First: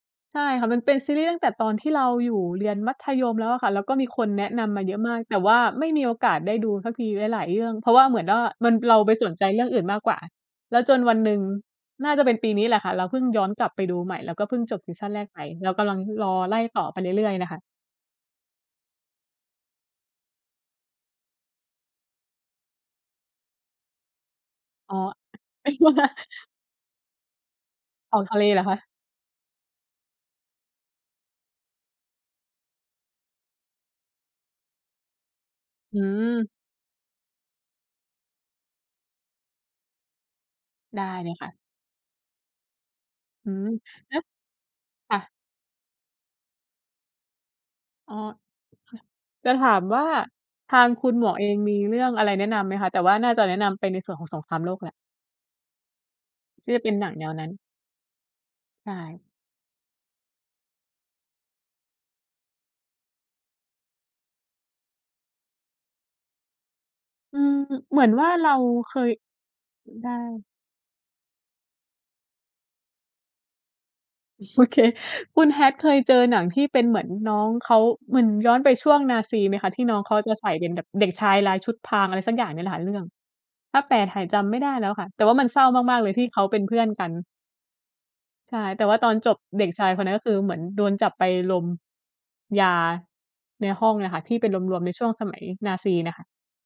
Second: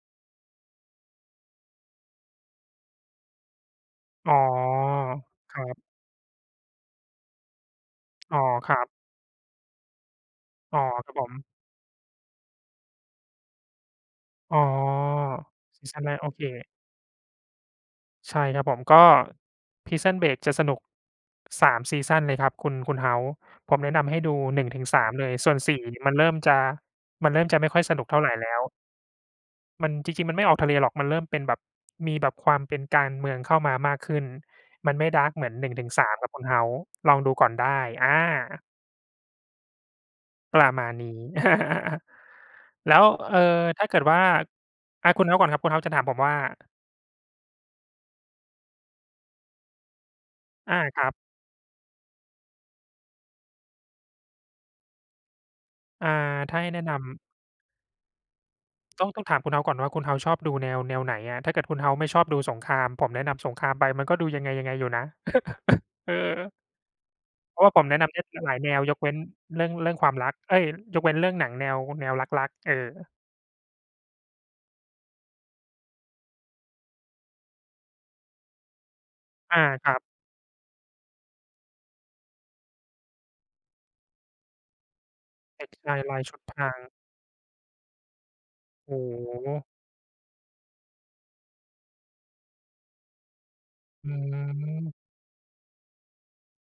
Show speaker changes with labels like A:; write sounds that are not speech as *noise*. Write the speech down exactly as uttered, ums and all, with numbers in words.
A: ใช่ค่ะ มันเป็นซีรีส์ตั้งแต่ตอนที่เราอยู่เรียนมัธยมแล้วอะค่ะ แล้วก็มีคน
B: อ๋อ
A: แนะนำมาเยอะมาก แต่ว
B: ค
A: ่า
B: รับ
A: ไม่มีโอกาสได้ดูสักทีหลาย ๆ เรื่อง เพราะว่าเหมือนว
B: อ๋
A: ่
B: อ
A: า ม
B: ค
A: ัน
B: รับ
A: เราไปสนใจเรื่องอื่นมากกว่า
B: อ
A: แล
B: ๋อ
A: ้วจน
B: ครั
A: ว
B: บ
A: ัน
B: ผ
A: หนึ่ง
B: ม
A: น่าจะเป็นปีนี้แหละค่ะ เราเพิ่งย้อนกลับไปดูใหม่ แล้วก็
B: อ
A: เพ
B: ๋
A: ิ
B: อ
A: ่งจบซีซันแรกไป เราก
B: ซี
A: ำล
B: ซ
A: ัง
B: ีนแรก โ
A: ร
B: อ
A: อ
B: เค
A: ไล่ต่อไปเรื่อย ๆ น่ะค่ะ
B: ใช่ ครับผม ก็ Prison Break จะสนุก สาม ซีซันเลยครับคุณ คุณเฮาส์ ผมแนะนำให้ดู หนึ่ง ถึง
A: อ๋อ
B: สาม เลย ส่วน สี่ นี่
A: *laughs*
B: มันเริ่มจะ มันเริ่มจะไม่ค่อยสนุกเ
A: อ
B: ท่า
A: อก
B: ไร
A: ทะเล
B: แล้
A: เหร
B: ว
A: อคะ?
B: มัน จริง ๆ มันไม่ออกทะเลหรอก มันเริ่มเป็นแบบมีแบบความเป็นการเมืองเข้ามามากขึ้น มันไม่ ดาร์ก เหมือน หนึ่ง ถึง
A: อื
B: สาม ครับคุ
A: ม
B: ณเฮาส์ ลองดูก่อนได้ อา ประมาณ
A: ได้
B: นี้
A: เลยค่ะ
B: *chuckles* แล้ว เอ่อ
A: อืม
B: ถ้าเกิด
A: แล
B: ว
A: ้
B: ่า
A: ว
B: อ
A: ค
B: า
A: ่
B: คุณ
A: ะ
B: ฮาส์ก่อนครับ คุณเฮาส์จะถามผมว่า?
A: อ๋อ ค่ะ จะถามว่า ท
B: อา
A: าง
B: ค
A: ค
B: ร
A: ุ
B: ั
A: ณ
B: บ
A: หมวกเองมีเรื่องอะไรแนะนำไหมคะ? แต่ว่าน่าจะแนะนำไปในส่วนของสงครามโลกแล้ว
B: อ่า ถ้าใ
A: ท
B: ห้
A: ี่จ
B: แนะ
A: ะเป
B: น
A: ็นหนัง
B: ำ
A: แนวนั้น ใช
B: ต้อง ต้
A: ่
B: องถามคุณเฮาส์ก่อนว่า คุณเฮาส์ชอบดูแนว แนวไหนอะ? ถ้าเกิดคุณเฮาส์ไม่ชอบดูสงคราม ผมแนะนำสงครามไปมันก็ดูยังไง ๆ อยู่นะ *laughs* เออ
A: อืม
B: เพราะว่าผมแน
A: เห
B: ะ
A: มื
B: น
A: อน
B: ำได้
A: ว่า
B: หลา
A: เ
B: ย
A: ร
B: ห
A: า
B: ลายแนว
A: เค
B: ยกเว
A: ย
B: ้นเรื่อง เรื่อง
A: ไ
B: ค
A: ด
B: ว
A: ้
B: ามรัก เอ๊ย ยกเว้นเรื่องหนังแนว แนวรัก ๆ เออ
A: โอเค คุณแฮทเคยเจอหนังที่เป็นเหมือนน้องเขา เหมือนย้อนไปช่วงนาซีไห
B: อ
A: ม
B: า
A: คะ? ที่
B: ค
A: น
B: รั
A: ้อ
B: บ
A: งเขาจะใส่เป็นแบบเด็กชายลายชุดพราง อะไรสักอย่างเนี้ยแหละค่ะ เรื่อง ถ้าแปลไทยจำไม่ได้แล้วค่ะ แต่ว่ามันเศร
B: เ
A: ้
B: ด
A: า
B: ็กช
A: ม
B: า
A: าก
B: ย
A: ๆ เล
B: ล
A: ย
B: า
A: ท
B: ย
A: ี่
B: ช
A: เ
B: ุ
A: ข
B: ด
A: า
B: พ
A: เป็น
B: รา
A: เพื่
B: ง
A: อนกัน ใช่ แต่
B: โอ
A: ว
B: ้
A: ่าตอนจบ
B: โ
A: เด
B: ฮ
A: ็กชายคนนั้น ก็คือเหมือนโดนจับไปลมยาในห้อง
B: อ
A: อ
B: ื
A: ะค่ะ ที่เป็นรวม ๆ ใน
B: ม
A: ช่วงสมัยนาซีน่ะค่ะ